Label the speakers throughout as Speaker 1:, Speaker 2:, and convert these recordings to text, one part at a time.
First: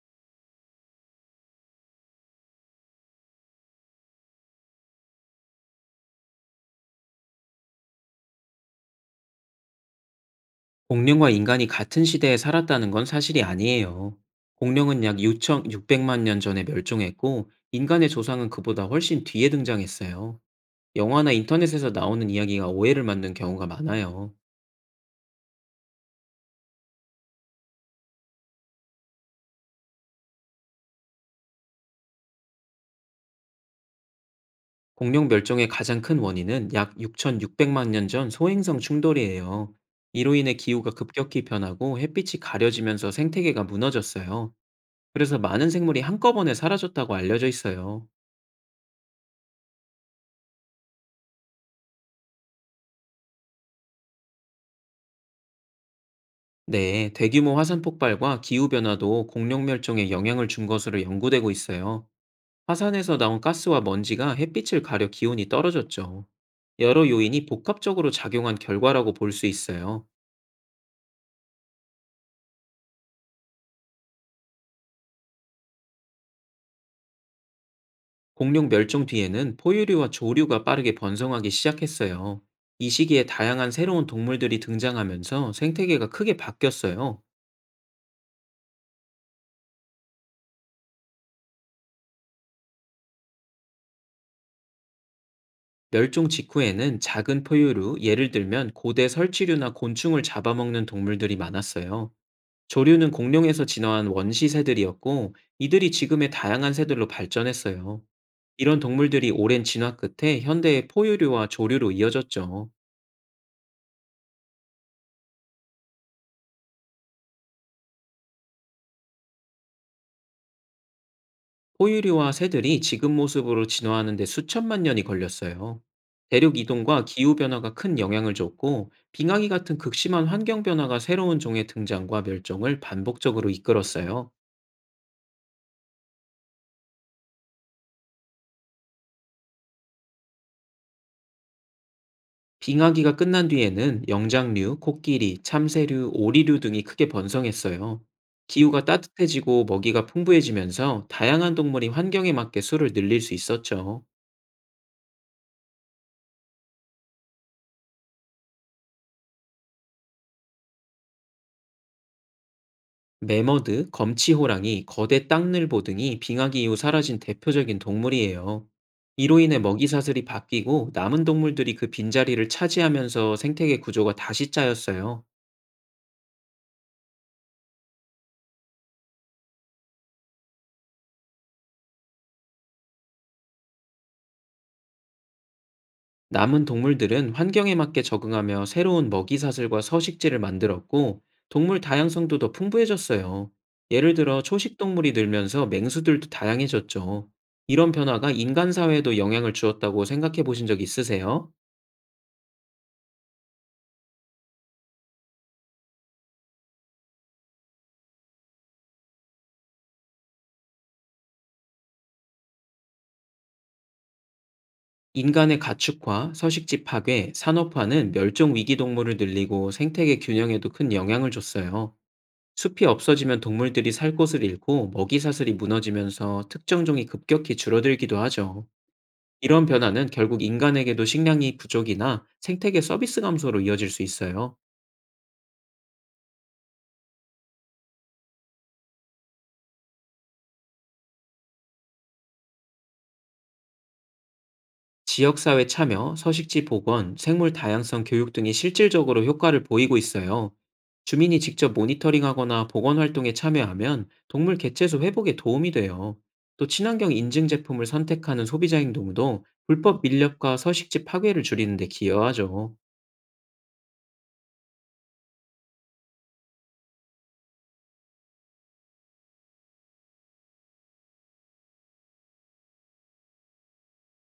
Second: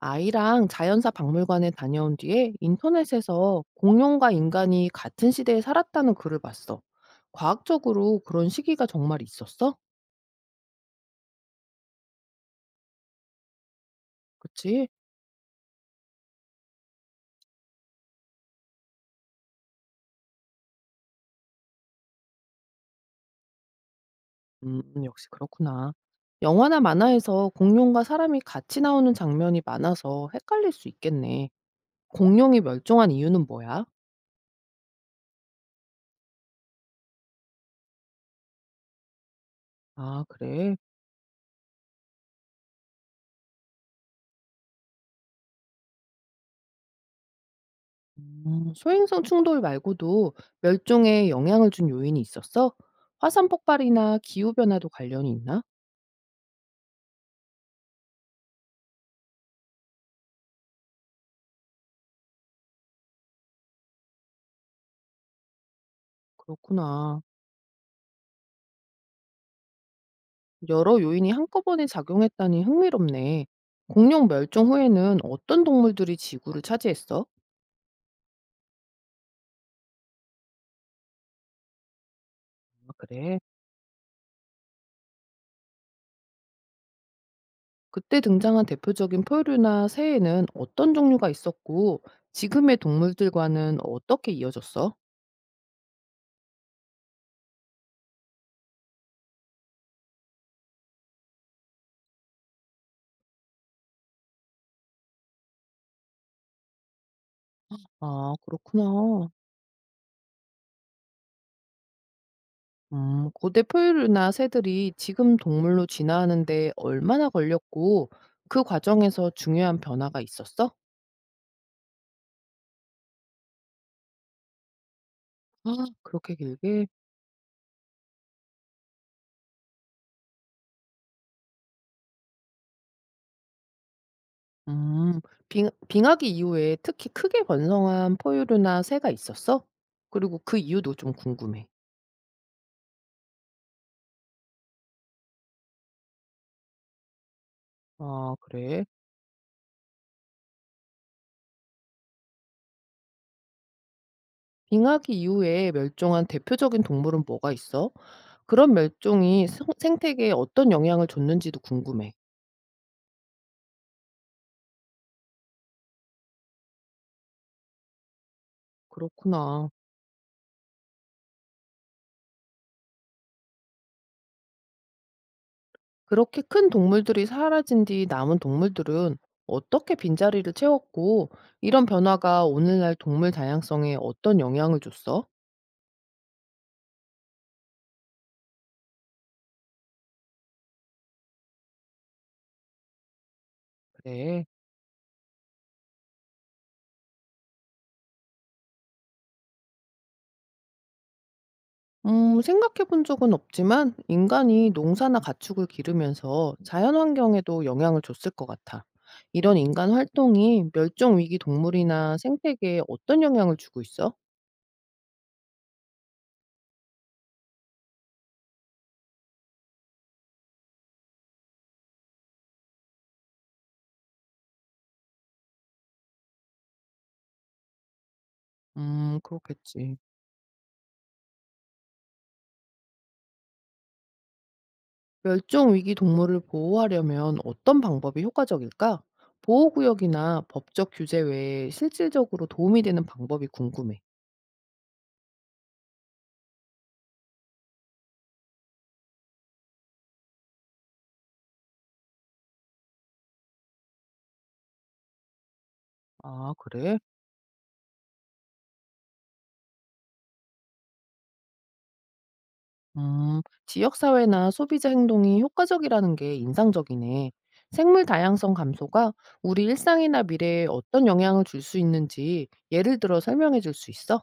Speaker 1: 아이랑 자연사 박물관에 다녀온 뒤에 인터넷에서 공룡과 인간이 같은 시대에 살았다는 글을 봤어. 과학적으로 그런 시기가 정말 있었어?
Speaker 2: 공룡과 인간이 같은 시대에 살았다는 건 사실이 아니에요.
Speaker 1: 그치?
Speaker 2: 공룡은 약 6,600만 년 전에 멸종했고, 인간의 조상은 그보다 훨씬 뒤에 등장했어요. 영화나 인터넷에서 나오는 이야기가 오해를 만든 경우가 많아요.
Speaker 1: 역시 그렇구나. 영화나 만화에서 공룡과 사람이 같이 나오는 장면이 많아서 헷갈릴 수 있겠네. 공룡이 멸종한 이유는 뭐야?
Speaker 2: 공룡 멸종의 가장 큰 원인은 약 6,600만 년 전 소행성 충돌이에요.
Speaker 1: 아,
Speaker 2: 이로 인해
Speaker 1: 그래.
Speaker 2: 기후가 급격히 변하고 햇빛이 가려지면서 생태계가 무너졌어요. 그래서 많은 생물이 한꺼번에 사라졌다고 알려져 있어요.
Speaker 1: 소행성 충돌 말고도 멸종에 영향을 준 요인이 있었어? 화산 폭발이나 기후변화도 관련이 있나?
Speaker 2: 네, 대규모 화산 폭발과 기후변화도 공룡 멸종에 영향을 준 것으로 연구되고 있어요. 화산에서 나온 가스와 먼지가 햇빛을 가려 기온이 떨어졌죠. 여러
Speaker 1: 그렇구나.
Speaker 2: 요인이 복합적으로 작용한 결과라고 볼 수 있어요.
Speaker 1: 여러 요인이 한꺼번에 작용했다니 흥미롭네. 공룡 멸종 후에는 어떤 동물들이 지구를 차지했어?
Speaker 2: 공룡 멸종 뒤에는 포유류와 조류가 빠르게 번성하기 시작했어요. 이
Speaker 1: 아,
Speaker 2: 시기에
Speaker 1: 그래.
Speaker 2: 다양한 새로운 동물들이 등장하면서 생태계가 크게 바뀌었어요.
Speaker 1: 그때 등장한 대표적인 포유류나 새에는 어떤 종류가 있었고, 지금의 동물들과는 어떻게 이어졌어?
Speaker 2: 멸종 직후에는 작은 포유류, 예를 들면 고대 설치류나 곤충을 잡아먹는 동물들이 많았어요. 조류는 공룡에서 진화한 원시 새들이었고 이들이 지금의 다양한 새들로 발전했어요.
Speaker 1: 아,
Speaker 2: 이런
Speaker 1: 그렇구나.
Speaker 2: 동물들이 오랜 진화 끝에 현대의 포유류와 조류로 이어졌죠.
Speaker 1: 고대 포유류나 새들이 지금 동물로 진화하는데 얼마나 걸렸고, 그 과정에서 중요한 변화가 있었어?
Speaker 2: 포유류와 새들이 지금 모습으로 진화하는데 수천만 년이
Speaker 1: 아,
Speaker 2: 걸렸어요.
Speaker 1: 그렇게
Speaker 2: 대륙
Speaker 1: 길게.
Speaker 2: 이동과 기후 변화가 큰 영향을 줬고 빙하기 같은 극심한 환경 변화가 새로운 종의 등장과 멸종을 반복적으로 이끌었어요.
Speaker 1: 음, 빙하기 이후에 특히 크게 번성한 포유류나 새가 있었어? 그리고 그 이유도 좀 궁금해.
Speaker 2: 빙하기가 끝난 뒤에는 영장류, 코끼리, 참새류, 오리류 등이 크게 번성했어요.
Speaker 1: 아, 그래.
Speaker 2: 기후가 따뜻해지고 먹이가 풍부해지면서 다양한 동물이 환경에 맞게 수를 늘릴 수 있었죠.
Speaker 1: 빙하기 이후에 멸종한 대표적인 동물은 뭐가 있어? 그런 생태계에 어떤 영향을 줬는지도 궁금해.
Speaker 2: 매머드, 검치호랑이, 거대 땅늘보 등이 빙하기 이후 사라진 대표적인 동물이에요. 이로 인해
Speaker 1: 그렇구나.
Speaker 2: 먹이 사슬이 바뀌고 남은 동물들이 그 빈자리를 차지하면서 생태계 구조가 다시 짜였어요.
Speaker 1: 그렇게 큰 동물들이 사라진 뒤 남은 동물들은 어떻게 빈자리를 채웠고, 이런 변화가 오늘날 동물 다양성에 어떤 영향을 줬어?
Speaker 2: 남은 동물들은 환경에 맞게 적응하며 새로운 먹이 사슬과 서식지를 만들었고 동물 다양성도 더 풍부해졌어요. 예를 들어
Speaker 1: 그래.
Speaker 2: 초식 동물이 늘면서 맹수들도 다양해졌죠. 이런 변화가 인간 사회에도 영향을 주었다고 생각해 보신 적 있으세요?
Speaker 1: 생각해 본 적은 없지만 인간이 농사나 가축을 기르면서 자연 환경에도 영향을 줬을 것 같아. 이런 인간 활동이 멸종 위기 동물이나 생태계에 어떤 영향을 주고 있어?
Speaker 2: 인간의 가축화, 서식지 파괴, 산업화는 멸종 위기 동물을 늘리고 생태계 균형에도 큰 영향을 줬어요. 숲이 없어지면 동물들이 살 곳을 잃고 먹이 사슬이 무너지면서 특정 종이 급격히 줄어들기도 하죠. 이런
Speaker 1: 그렇겠지.
Speaker 2: 변화는 결국 인간에게도 식량이 부족이나 생태계 서비스 감소로 이어질 수 있어요.
Speaker 1: 멸종 위기 동물을 보호하려면 어떤 방법이 효과적일까? 보호구역이나 법적 규제 외에 실질적으로 도움이 되는 방법이 궁금해.
Speaker 2: 지역사회 참여, 서식지 복원, 생물 다양성 교육 등이 실질적으로 효과를 보이고 있어요. 주민이 직접 모니터링하거나 복원 활동에 참여하면 동물 개체수 회복에 도움이 돼요.
Speaker 1: 아,
Speaker 2: 또
Speaker 1: 그래?
Speaker 2: 친환경 인증 제품을 선택하는 소비자 행동도 불법 밀렵과 서식지 파괴를 줄이는 데 기여하죠.
Speaker 1: 음, 지역사회나 소비자 행동이 효과적이라는 게 인상적이네. 생물 다양성 감소가 우리 일상이나 미래에 어떤 영향을 줄 수 있는지 예를 들어 설명해 줄 수 있어?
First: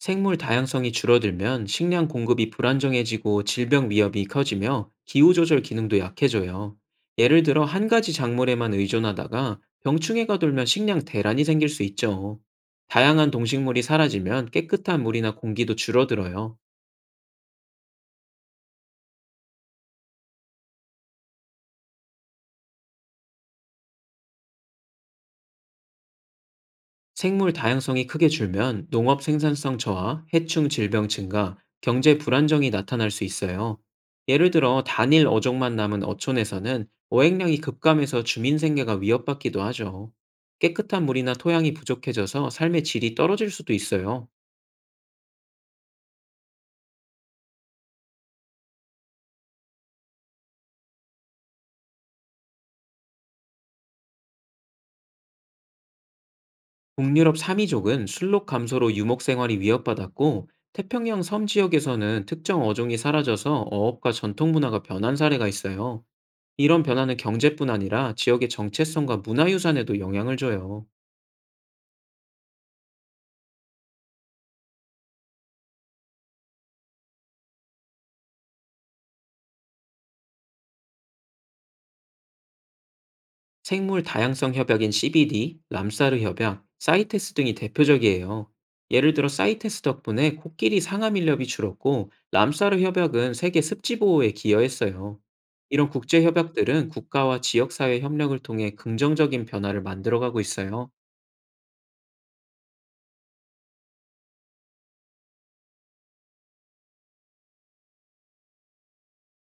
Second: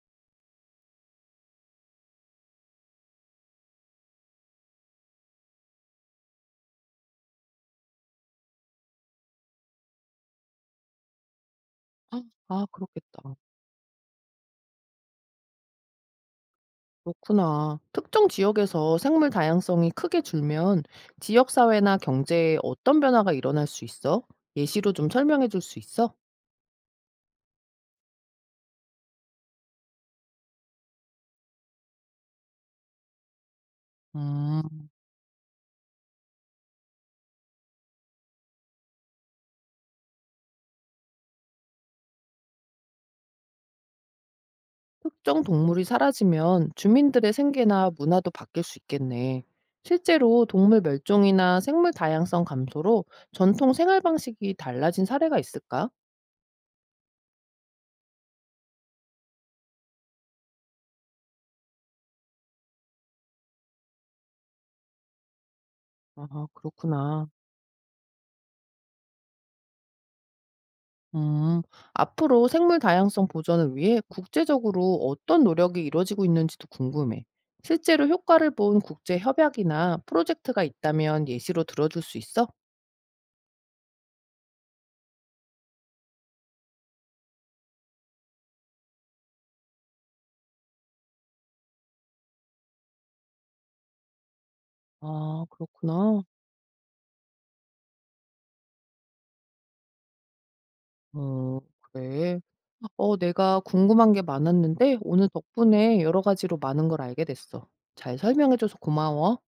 Speaker 2: 생물 다양성이 줄어들면 식량 공급이 불안정해지고 질병 위협이 커지며 기후조절 기능도 약해져요. 예를 들어 한 가지 작물에만 의존하다가 병충해가 돌면 식량 대란이 생길 수
Speaker 1: 아,
Speaker 2: 있죠.
Speaker 1: 아, 그렇겠다.
Speaker 2: 다양한 동식물이 사라지면 깨끗한 물이나 공기도 줄어들어요.
Speaker 1: 그렇구나. 특정 지역에서 생물 다양성이 크게 줄면 지역사회나 경제에 어떤 변화가 일어날 수 있어? 예시로 좀 설명해 줄 수 있어?
Speaker 2: 생물 다양성이 크게 줄면 농업 생산성 저하, 해충 질병 증가, 경제 불안정이 나타날 수 있어요. 예를 들어
Speaker 1: 음.
Speaker 2: 단일 어종만 남은 어촌에서는 어획량이 급감해서 주민 생계가 위협받기도 하죠. 깨끗한 물이나 토양이 부족해져서 삶의 질이 떨어질 수도 있어요.
Speaker 1: 특정 동물이 사라지면 주민들의 생계나 문화도 바뀔 수 있겠네. 실제로 동물 멸종이나 생물 다양성 감소로 전통 생활 방식이 달라진 사례가 있을까?
Speaker 2: 북유럽 사미족은 순록 감소로 유목 생활이 위협받았고 태평양 섬 지역에서는 특정 어종이 사라져서 어업과 전통 문화가 변한 사례가 있어요.
Speaker 1: 아,
Speaker 2: 이런 변화는
Speaker 1: 그렇구나.
Speaker 2: 경제뿐 아니라 지역의 정체성과 문화유산에도 영향을 줘요.
Speaker 1: 음, 앞으로 생물 다양성 보전을 위해 국제적으로 어떤 노력이 이루어지고 있는지도 궁금해. 실제로 효과를 본 국제 협약이나 프로젝트가 있다면 예시로 들어줄 수 있어?
Speaker 2: 생물 다양성 협약인 CBD, 람사르 협약, 사이테스 등이 대표적이에요. 예를 들어 사이테스 덕분에 코끼리 상암 인력이 줄었고 람사르 협약은 세계 습지 보호에 기여했어요.
Speaker 1: 아,
Speaker 2: 이런
Speaker 1: 그렇구나.
Speaker 2: 국제 협약들은 국가와 지역 사회 협력을 통해 긍정적인 변화를 만들어가고 있어요.
Speaker 1: 어 그래? 어 내가 궁금한 게 많았는데 오늘 덕분에 여러 가지로 많은 걸 알게 됐어. 잘 설명해 줘서 고마워.